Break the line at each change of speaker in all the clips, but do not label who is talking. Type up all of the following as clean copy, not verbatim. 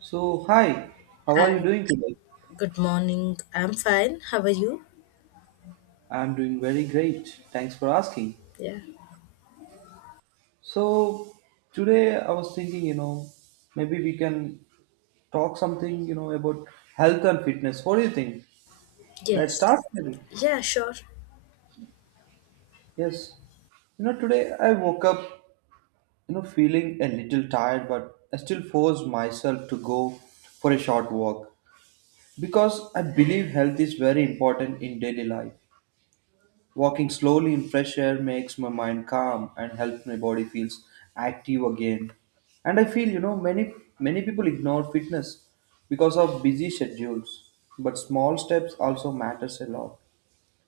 So, hi, how are you
Hi,
doing today?
good morning. I'm fine. How are you?
I'm doing very great. Thanks for asking.
Yeah.
So, today I was thinking, you know, maybe we can talk something, about health and fitness. What do you think? Let's start
Yes.
maybe.
Yeah, sure.
Yes. Today I woke up, feeling a little tired, but I still forced myself to go for a short walk because I believe health is very important in daily life. Walking slowly in fresh air makes my mind calm and helps my body feels active again. And I feel, many many people ignore fitness because of busy schedules, but small steps also matters a lot.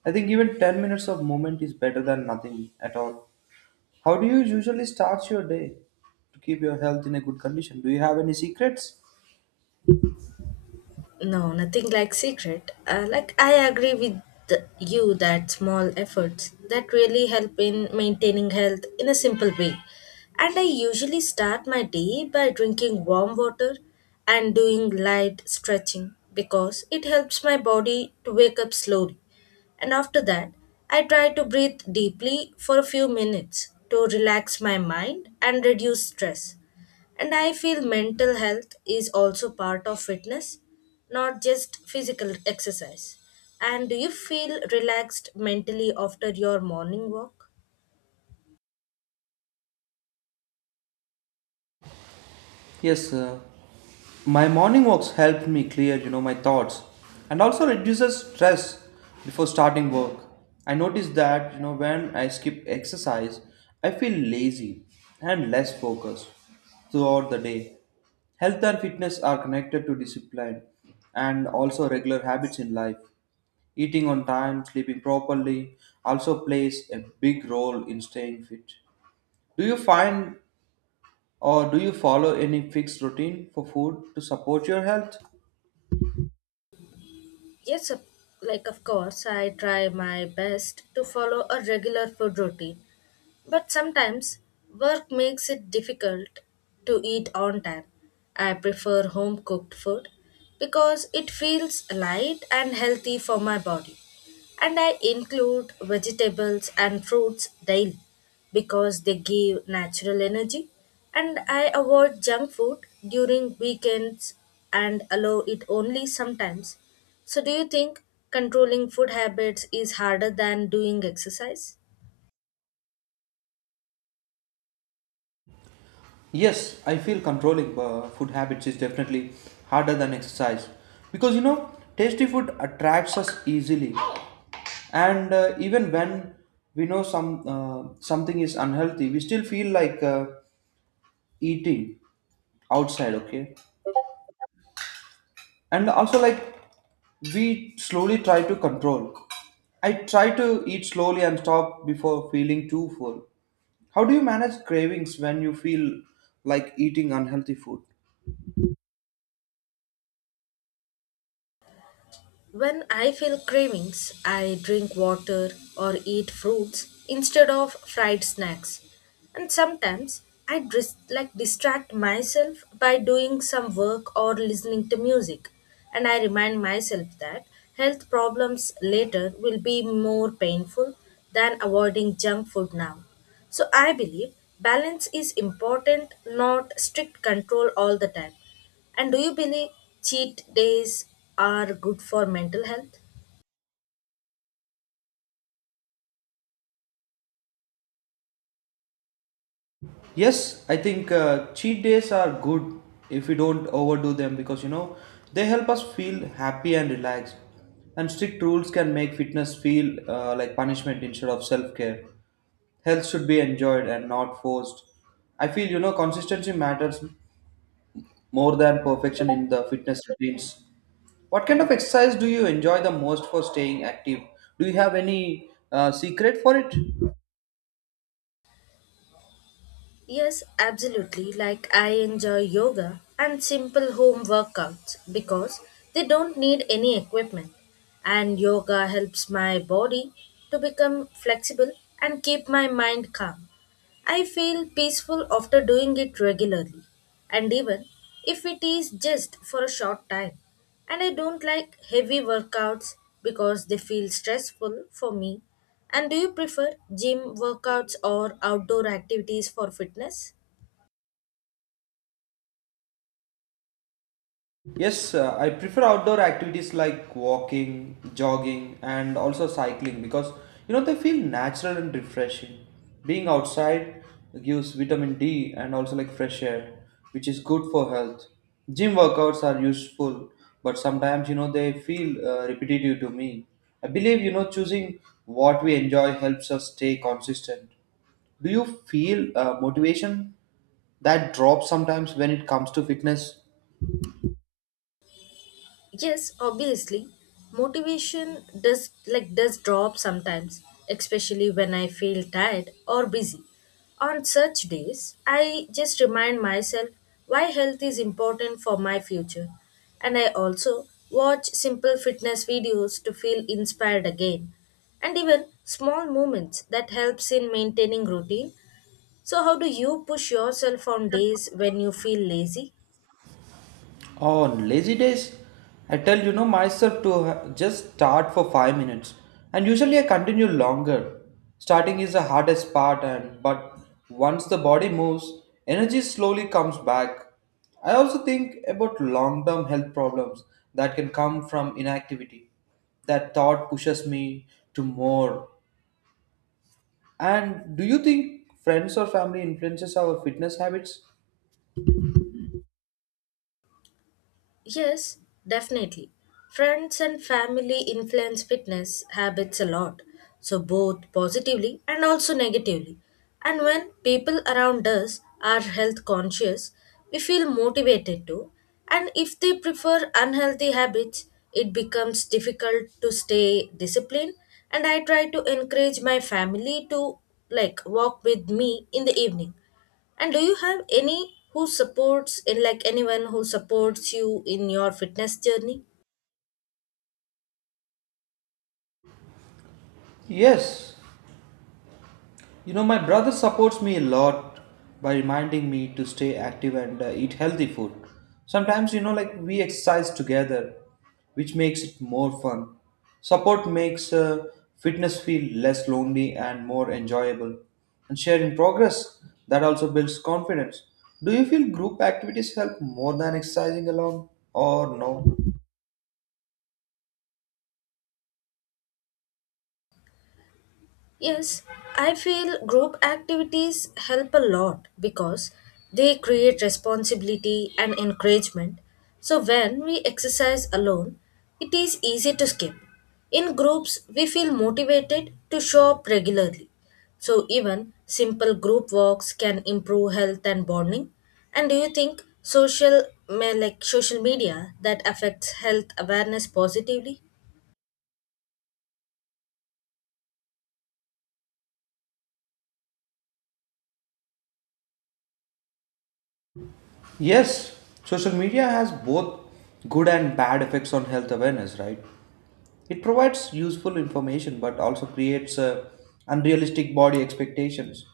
I think even 10 minutes of movement is better than nothing at all. How do you usually start your day to keep your health in a good condition? Do you have any secrets?
No, nothing like secret. Like I agree with you that small efforts that really help in maintaining health in a simple way. And I usually start my day by drinking warm water and doing light stretching because it helps my body to wake up slowly. And after that, I try to breathe deeply for a few minutes to relax my mind and reduce stress. And I feel mental health is also part of fitness, not just physical exercise. And do you feel relaxed mentally after your morning walk?
Yes, my morning walks helped me clear, my thoughts and also reduces stress before starting work. I noticed that, when I skip exercise, I feel lazy and less focused throughout the day. Health and fitness are connected to discipline and also regular habits in life. Eating on time, sleeping properly also plays a big role in staying fit. Do you find or do you follow any fixed routine for food to support your health?
Yes, of- like of course, I try my best to follow a regular food routine. But sometimes work makes it difficult to eat on time. I prefer home cooked food because it feels light and healthy for my body. And I include vegetables and fruits daily because they give natural energy, and I avoid junk food during weekends and allow it only sometimes. So do you think controlling food habits is harder than doing exercise?
Yes, I feel controlling food habits is definitely harder than exercise because tasty food attracts us easily. And even when we know something is unhealthy, we still feel like eating outside, okay? And also, like, we slowly try to control. I try to eat slowly and stop before feeling too full. How do you manage cravings when you feel like eating unhealthy food?
When I feel cravings, I drink water or eat fruits instead of fried snacks. And sometimes I distract myself by doing some work or listening to music. And I remind myself that health problems later will be more painful than avoiding junk food now. So I believe balance is important, not strict control all the time. And do you believe cheat days are good for mental health?
Yes, I think cheat days are good if we don't overdo them because they help us feel happy and relaxed, and strict rules can make fitness feel like punishment instead of self-care. Health should be enjoyed and not forced. I feel consistency matters more than perfection in the fitness routines. What kind of exercise do you enjoy the most for staying active? Do you have any secret for it?
Yes, absolutely. Like I enjoy yoga and simple home workouts because they don't need any equipment. And yoga helps my body to become flexible and keep my mind calm. I feel peaceful after doing it regularly, and even if it is just for a short time. And I don't like heavy workouts because they feel stressful for me. And do you prefer gym workouts or outdoor activities for fitness?
Yes, I prefer outdoor activities like walking, jogging, and also cycling because they feel natural and refreshing. Being outside gives vitamin D and also like fresh air, which is good for health. Gym workouts are useful, but sometimes they feel repetitive to me. I believe choosing what we enjoy helps us stay consistent. Do you feel motivation that drops sometimes when it comes to fitness?
Yes, obviously, motivation does drop sometimes, especially when I feel tired or busy. On such days, I just remind myself why health is important for my future. And I also watch simple fitness videos to feel inspired again. And even small moments that helps in maintaining routine. So how do you push yourself on days when you feel lazy?
On lazy days, I tell myself to just start for 5 minutes and usually I continue longer. Starting is the hardest part, and but once the body moves, energy slowly comes back. I also think about long-term health problems that can come from inactivity. That thought pushes me to more. And do you think friends or family influences our fitness habits?
Yes, definitely. Friends and family influence fitness habits a lot, so both positively and also negatively. And when people around us are health conscious, we feel motivated to. And if they prefer unhealthy habits, it becomes difficult to stay disciplined. And I try to encourage my family to like walk with me in the evening, and do you have any who supports in like anyone who supports you in your fitness journey?
Yes. My brother supports me a lot by reminding me to stay active and eat healthy food. Sometimes, like we exercise together, which makes it more fun. Support makes fitness feel less lonely and more enjoyable. And sharing progress, that also builds confidence. Do you feel group activities help more than exercising alone or no?
Yes, I feel group activities help a lot because they create responsibility and encouragement. So when we exercise alone, it is easy to skip. In groups, we feel motivated to show up regularly. So even simple group walks can improve health and bonding. And do you think social me- like social media that affects health awareness positively?
Yes, social media has both good and bad effects on health awareness, right? It provides useful information but also creates unrealistic body expectations.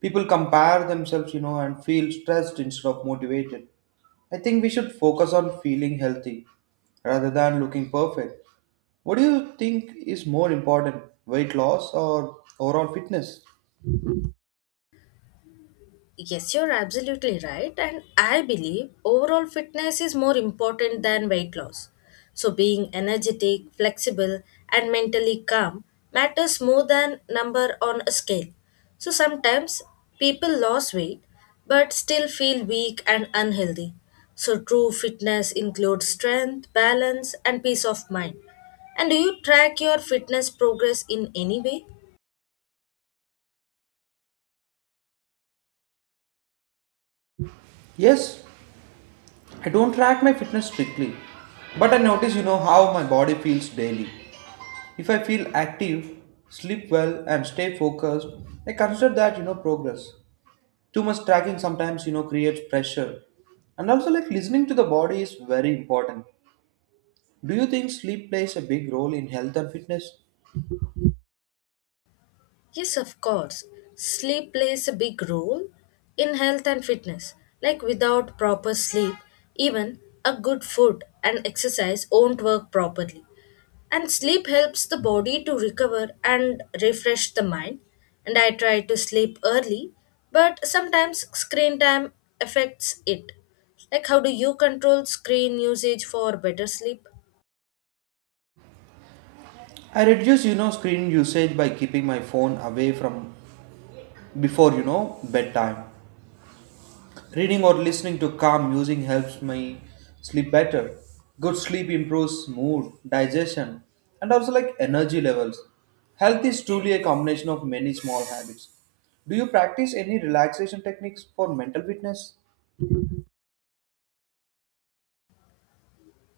People compare themselves, and feel stressed instead of motivated. I think we should focus on feeling healthy rather than looking perfect. What do you think is more important, weight loss or overall fitness?
Yes, you're absolutely right. And I believe overall fitness is more important than weight loss. So, being energetic, flexible, and mentally calm matters more than number on a scale. So, sometimes people lose weight but still feel weak and unhealthy. So, true fitness includes strength, balance, and peace of mind. And do you track your fitness progress in any way?
Yes, I don't track my fitness strictly, but I notice how my body feels daily. If I feel active, sleep well, and stay focused, I consider that progress. Too much tracking sometimes creates pressure, and also like listening to the body is very important. Do you think sleep plays a big role in health and fitness?
Yes, of course. Sleep plays a big role in health and fitness. Like without proper sleep, even a good food and exercise won't work properly. And sleep helps the body to recover and refresh the mind. And I try to sleep early, but sometimes screen time affects it. Like, how do you control screen usage for better sleep?
I reduce screen usage by keeping my phone away from before bedtime. Reading or listening to calm music helps me sleep better. Good sleep improves mood, digestion, and also like energy levels. Health is truly a combination of many small habits. Do you practice any relaxation techniques for mental fitness?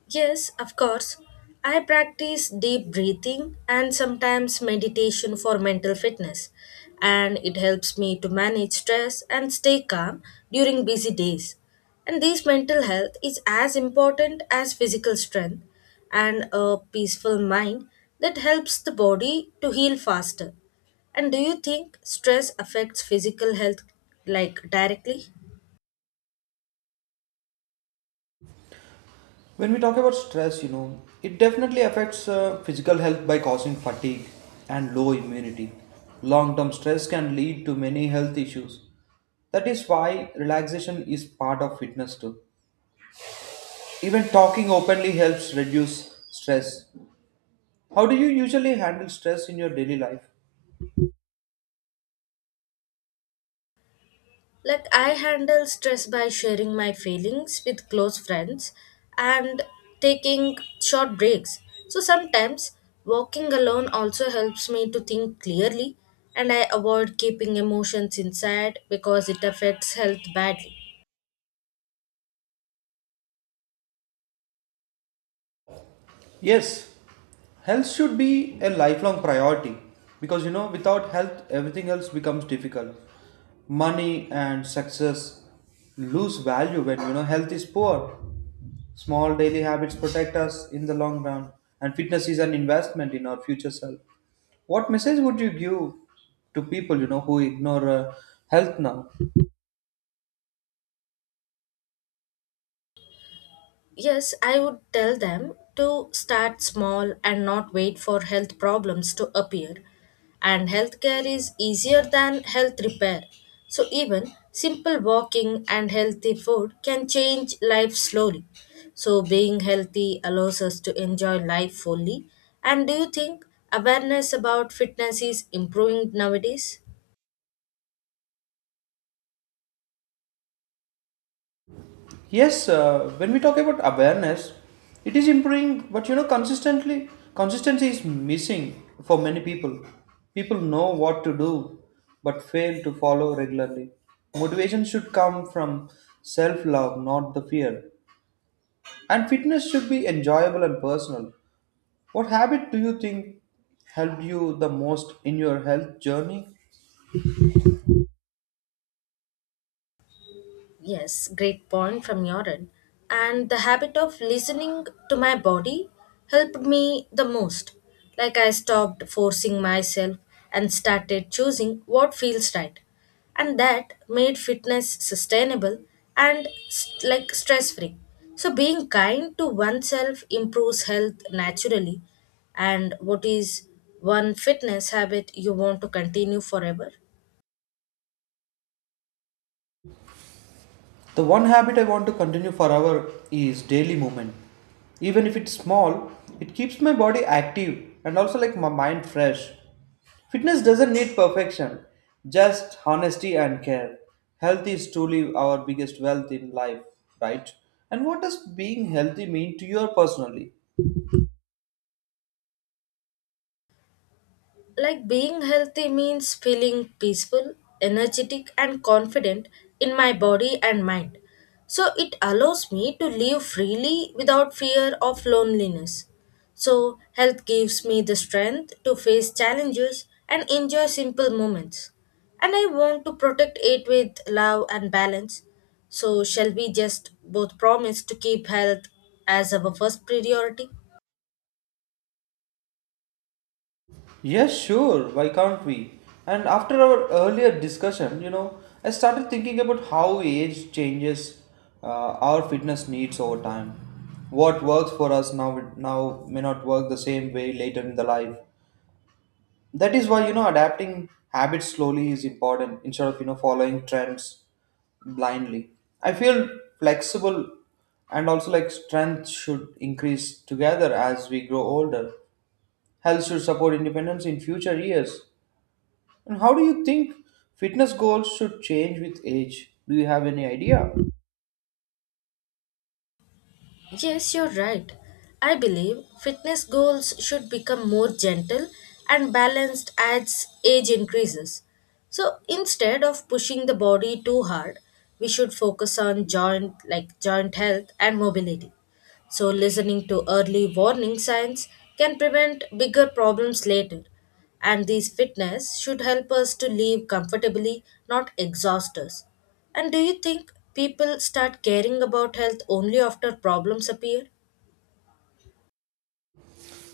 Yes, of course. I practice deep breathing and sometimes meditation for mental fitness, and it helps me to manage stress and stay calm during busy days. And this mental health is as important as physical strength, and a peaceful mind that helps the body to heal faster. And do you think stress affects physical health like directly?
When we talk about stress, it definitely affects physical health by causing fatigue and low immunity. Long term stress can lead to many health issues. That is why relaxation is part of fitness too. Even talking openly helps reduce stress. How do you usually handle stress in your daily life?
Like, I handle stress by sharing my feelings with close friends and taking short breaks. So, sometimes walking alone also helps me to think clearly, and I avoid keeping emotions inside because it affects health badly.
Yes, health should be a lifelong priority because without health, everything else becomes difficult. Money and success lose value when health is poor. Small daily habits protect us in the long run, and fitness is an investment in our future self. What message would you give to people who ignore health now?
Yes, I would tell them to start small and not wait for health problems to appear. And healthcare is easier than health repair. So, even simple walking and healthy food can change life slowly. So, being healthy allows us to enjoy life fully. And do you think awareness about fitness is improving nowadays?
Yes, when we talk about awareness, it is improving, but consistency is missing for many people. People know what to do, but fail to follow regularly. Motivation should come from self love, not the fear. And fitness should be enjoyable and personal. What habit do you think helped you the most in your health journey?
Yes, great point from your end. And the habit of listening to my body helped me the most. Like I stopped forcing myself and started choosing what feels right. And that made fitness sustainable and stress free. So being kind to oneself improves health naturally. And what is one fitness habit you want to continue forever?
The one habit I want to continue forever is daily movement. Even if it's small, it keeps my body active and also like my mind fresh. Fitness doesn't need perfection, just honesty and care. Health is truly our biggest wealth in life, right? And what does being healthy mean to you personally?
Like being healthy means feeling peaceful, energetic, and confident in my body and mind. So it allows me to live freely without fear of loneliness. So, health gives me the strength to face challenges and enjoy simple moments. And I want to protect it with love and balance. So, shall we just both promise to keep health as our first priority?
Yes, sure. Why can't we? And after our earlier discussion, I started thinking about how age changes our fitness needs over time. What works for us now may not work the same way later in the life. That is why adapting habits slowly is important instead of following trends blindly. I feel flexible and also like strength should increase together as we grow older. Health should support independence in future years. And how do you think fitness goals should change with age? Do you have any idea?
Yes, you're right. I believe fitness goals should become more gentle and balanced as age increases. So instead of pushing the body too hard, we should focus on joint health and mobility. So, listening to early warning signs can prevent bigger problems later. And these fitness should help us to live comfortably, not exhaust us. And do you think people start caring about health only after problems appear?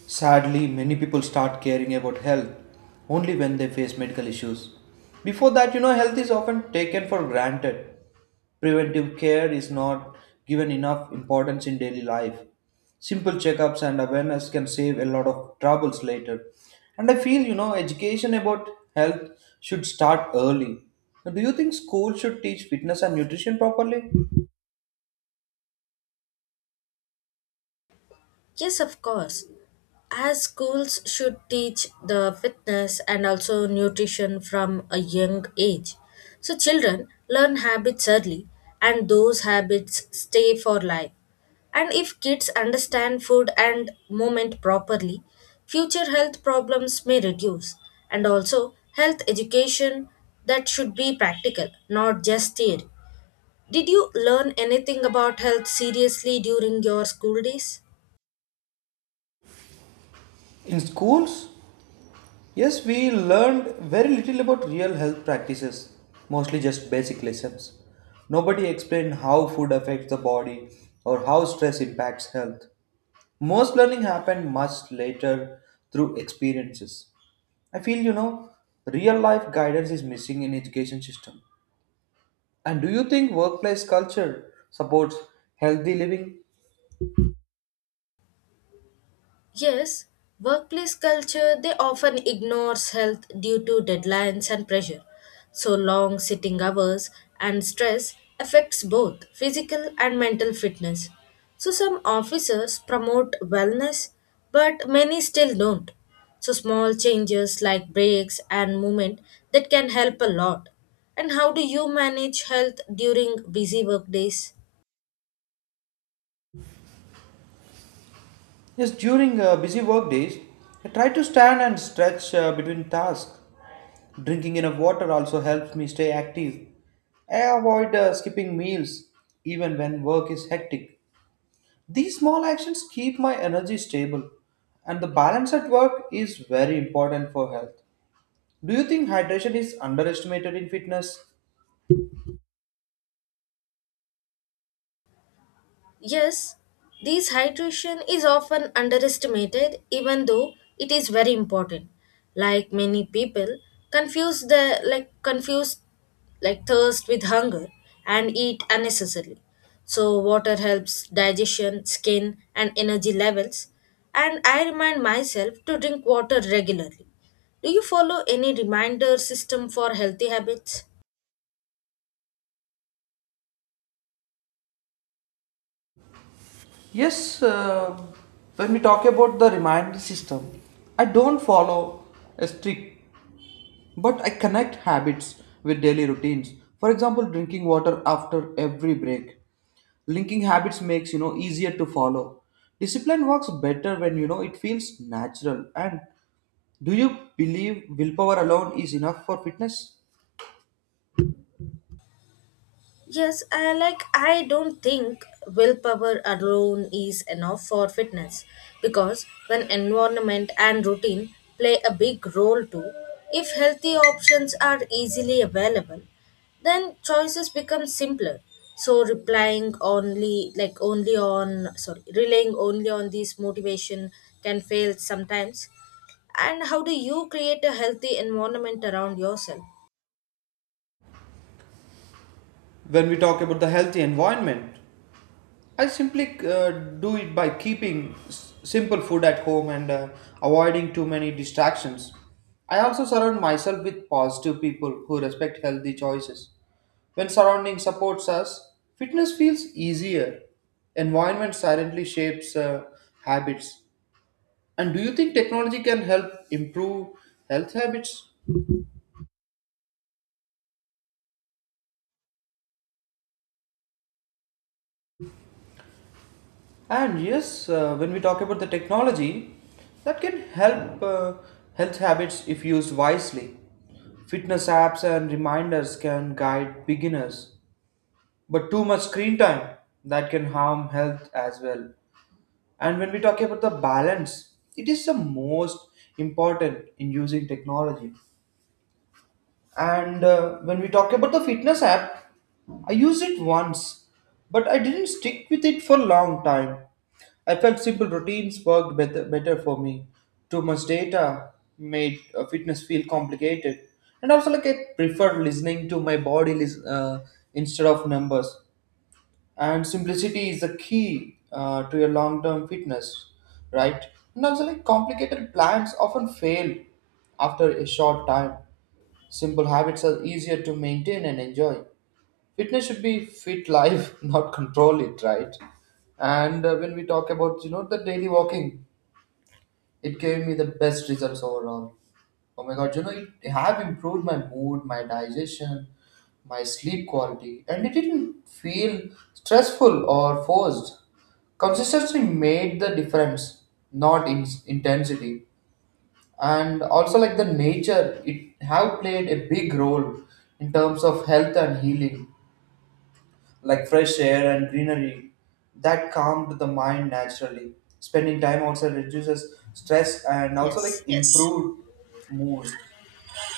Sadly, many people start caring about health only when they face medical issues. Before that, health is often taken for granted. Preventive care is not given enough importance in daily life. Simple checkups and awareness can save a lot of troubles later. And I feel, education about health should start early. Do you think school should teach fitness and nutrition properly?
Yes, of course. As schools should teach the fitness and also nutrition from a young age. So children learn habits early and those habits stay for life. And if kids understand food and movement properly, future health problems may reduce. And also health education that should be practical, not just theory. Did you learn anything about health seriously during your school days?
In schools, yes, we learned very little about real health practices, mostly just basic lessons. Nobody explained how food affects the body or how stress impacts health. Most learning happened much later through experiences. I feel real life guidance is missing in education system. And do you think workplace culture supports healthy living?
Yes, workplace culture they often ignores health due to deadlines and pressure. So long sitting hours and stress affects both physical and mental fitness. So some officers promote wellness but many still don't. So small changes like breaks and movement that can help a lot. And how do you manage health during busy work days?
Yes, during busy work days, I try to stand and stretch between tasks. Drinking enough water also helps me stay active. I avoid skipping meals even when work is hectic. These small actions keep my energy stable, and the balance at work is very important for health. Do you think hydration is underestimated in fitness?
Yes, this hydration is often underestimated even though it is very important. Like many people confuse the like confuse like thirst with hunger and eat unnecessarily. So water helps digestion, skin and energy levels, and I remind myself to drink water regularly. Do you follow any reminder system for healthy habits?
Yes, when we talk about the reminder system, I don't follow a strict. But I connect habits with daily routines. For example, drinking water after every break. Linking habits makes easier to follow. Discipline works better when it feels natural. And do you believe willpower alone is enough for fitness?
I don't think willpower alone is enough for fitness because when environment and routine play a big role too, if healthy options are easily available, then choices become simpler. So replying only like only on sorry, relying only on this motivation can fail sometimes. And how do you create a healthy environment around yourself?
When we talk about the healthy environment, I simply do it by keeping simple food at home and avoiding too many distractions. I also surround myself with positive people who respect healthy choices. When surrounding supports us, fitness feels easier. Environment silently shapes habits. And do you think technology can help improve health habits? And yes, when we talk about the technology, that can help health habits if used wisely. Fitness apps and reminders can guide beginners, but too much screen time that can harm health as well. And when we talk about the balance, it is the most important in using technology. And when we talk about the fitness app, I used it once, but I didn't stick with it for a long time. I felt simple routines worked better for me. Too much data made fitness feel complicated. And also, like, I preferred listening to my body instead of numbers. And simplicity is the key to your long term fitness, right? And also, like, complicated plans often fail after a short time. Simple habits are easier to maintain and enjoy. Fitness should be fit life, not control it, right? And when we talk about, the daily walking, it gave me the best results overall. Oh my God, it have improved my mood, my digestion, my sleep quality, and it didn't feel stressful or forced. Consistency made the difference, not in intensity. And also like the nature, it have played a big role in terms of health and healing, like fresh air and greenery that calmed the mind naturally. Spending time outside reduces stress and also like,
Yes.
yes, improved mood.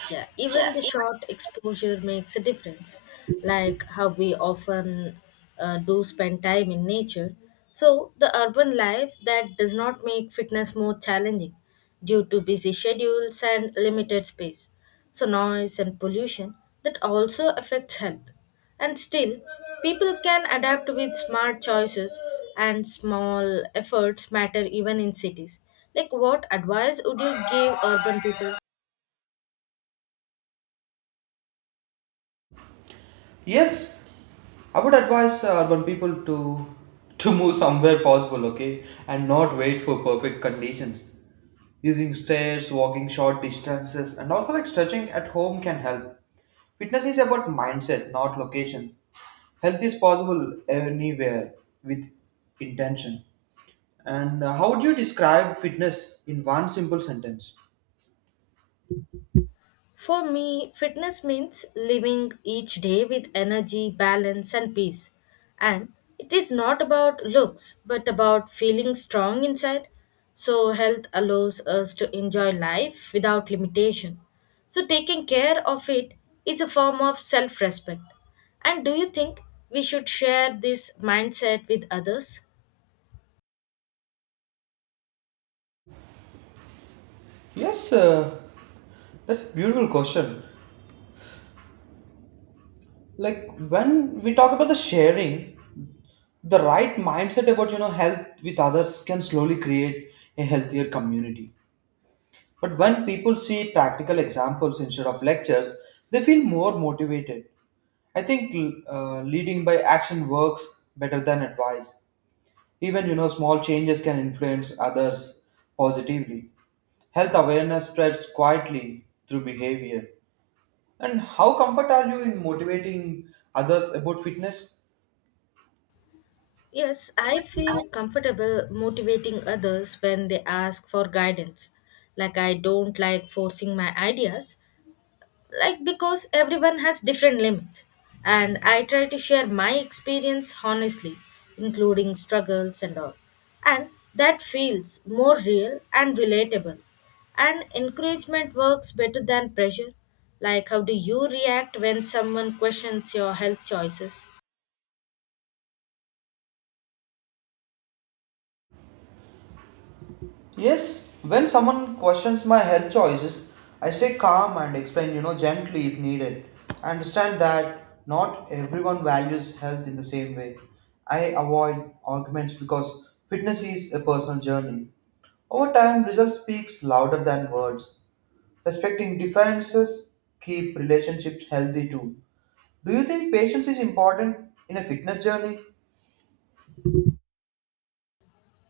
Yeah,
Yeah.
even the short exposure makes a difference, like how we often do spend time in nature. So, the urban life that does not make fitness more challenging due to busy schedules and limited space. So, noise and pollution that also affects health. And still, people can adapt with smart choices and small efforts matter even in cities. Like, what advice would you give urban people?
Yes, I would advise urban people to move somewhere possible, okay, and not wait for perfect conditions. Using stairs, walking short distances, and also like stretching at home can help. Fitness is about mindset, not location. Health is possible anywhere with intention. And how would you describe fitness in one simple sentence?
For me, fitness means living each day with energy, balance, and peace. And it is not about looks, but about feeling strong inside. So, health allows us to enjoy life without limitation. So, taking care of it is a form of self respect. And do you think we should share this mindset with others?
Yes, that's a beautiful question. Like when we talk about the sharing the right mindset about, health with others can slowly create a healthier community, but when people see practical examples instead of lectures, they feel more motivated. I think leading by action works better than advice. Even, small changes can influence others positively. Health awareness spreads quietly through behavior. And how comfort are you in motivating others about fitness?
Yes, I feel comfortable motivating others when they ask for guidance. Like, I don't like forcing my ideas, like, because everyone has different limits. And I try to share my experience honestly, including struggles and all. And that feels more real and relatable. And encouragement works better than pressure. Like, how do you react when someone questions your health choices?
Yes, when someone questions my health choices, I stay calm and explain, gently if needed. I understand that not everyone values health in the same way. I avoid arguments because fitness is a personal journey. Over time, result speaks louder than words. Respecting differences keep relationships healthy too. Do you think patience is important in a fitness journey?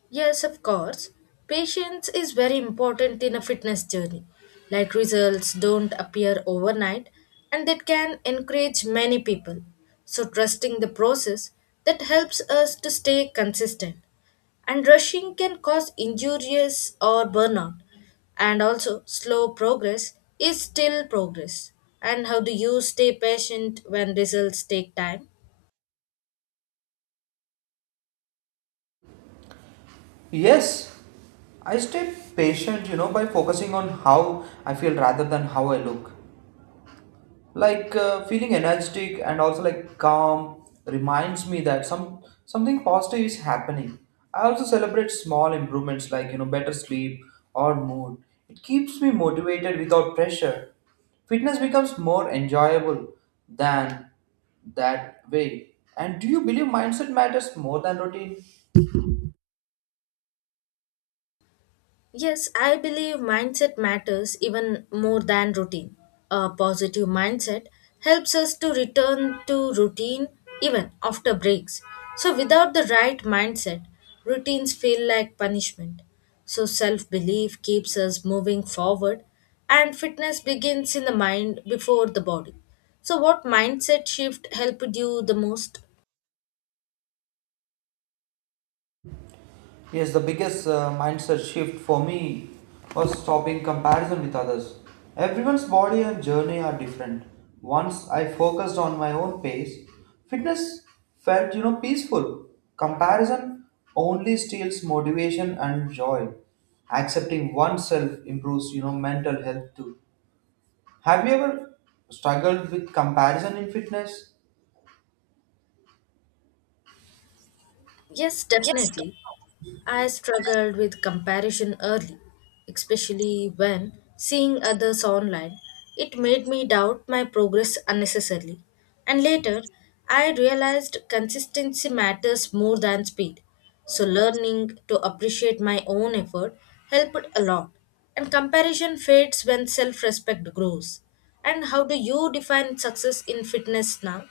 Yes, of course. Patience is very important in a fitness journey. Like results don't appear overnight and that can encourage many people. So, trusting the process that helps us to stay consistent. And rushing can cause injuries or burnout. And also, slow progress is still progress. And how do you stay patient when results take time?
Yes, I stay patient, by focusing on how I feel rather than how I look. Like feeling energetic and also like calm reminds me that something positive is happening. I also celebrate small improvements like, better sleep or mood. It keeps me motivated without pressure. Fitness becomes more enjoyable than that way. And do you believe mindset matters more than routine?
Yes, I believe mindset matters even more than routine. A positive mindset helps us to return to routine even after breaks. So, without the right mindset, routines feel like punishment. So, self belief keeps us moving forward, and fitness begins in the mind before the body. So, what mindset shift helped you the most?
Yes, the biggest mindset shift for me was stopping comparison with others. Everyone's body and journey are different. Once I focused on my own pace, fitness felt, peaceful. Comparison only steals motivation and joy. Accepting oneself improves, mental health too. Have you ever struggled with comparison in fitness?
Yes,
Yes.
definitely. I struggled with comparison early, especially when seeing others online. It made me doubt my progress unnecessarily. And later, I realized consistency matters more than speed. So, learning to appreciate my own effort helped a lot. And comparison fades when self respect grows. And how do you define success in fitness now?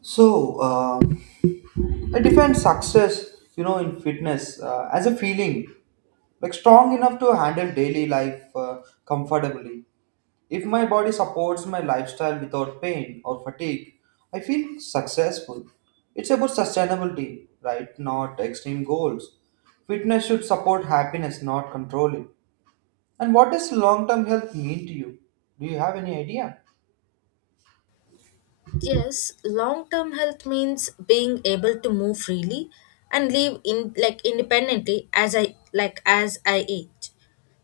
So, I define success, in fitness as a feeling, like strong enough to handle daily life comfortably. If my body supports my lifestyle without pain or fatigue, I feel successful. It's about sustainability, right? Not extreme goals. Fitness should support happiness, not control it. And what does long term health mean to you? Do you have any idea?
Yes, long term health means being able to move freely and live in like independently as I age.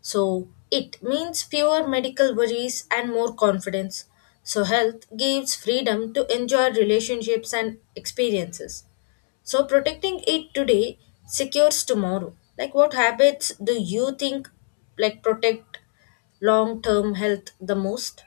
So it means fewer medical worries and more confidence. So health gives freedom to enjoy relationships and experiences. So protecting it today secures tomorrow. Like what habits do you think like protect long term health the most?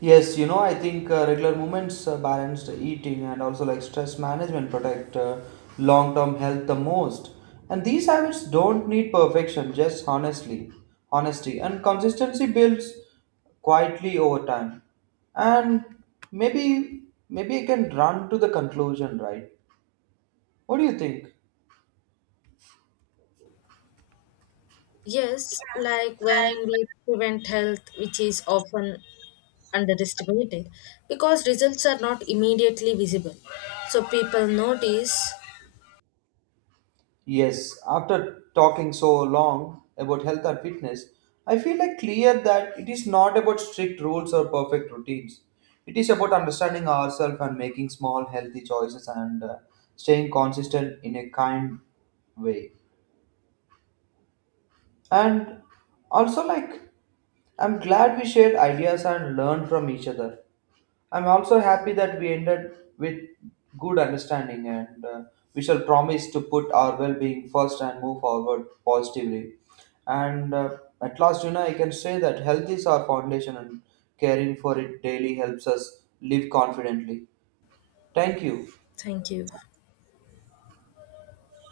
Yes, I think regular movements, balanced eating, and also like stress management protect long term health the most. And these habits don't need perfection, just honestly, honesty, and consistency builds quietly over time. And maybe, maybe I can run to the conclusion, right? What do you think?
Yes, like when
Like
we prevent health, which is often underestimated because results are not immediately visible. So people notice.
yes, after talking so long about health and fitness, I feel like clear that it is not about strict rules or perfect routines. It is about understanding ourselves and making small healthy choices and staying consistent in a kind way. And also like I'm glad we shared ideas and learned from each other. I'm also happy that we ended with good understanding and, we shall promise to put our well being first and move forward positively. And at last, I can say that health is our foundation and caring for it daily helps us live confidently. Thank you.
Thank you.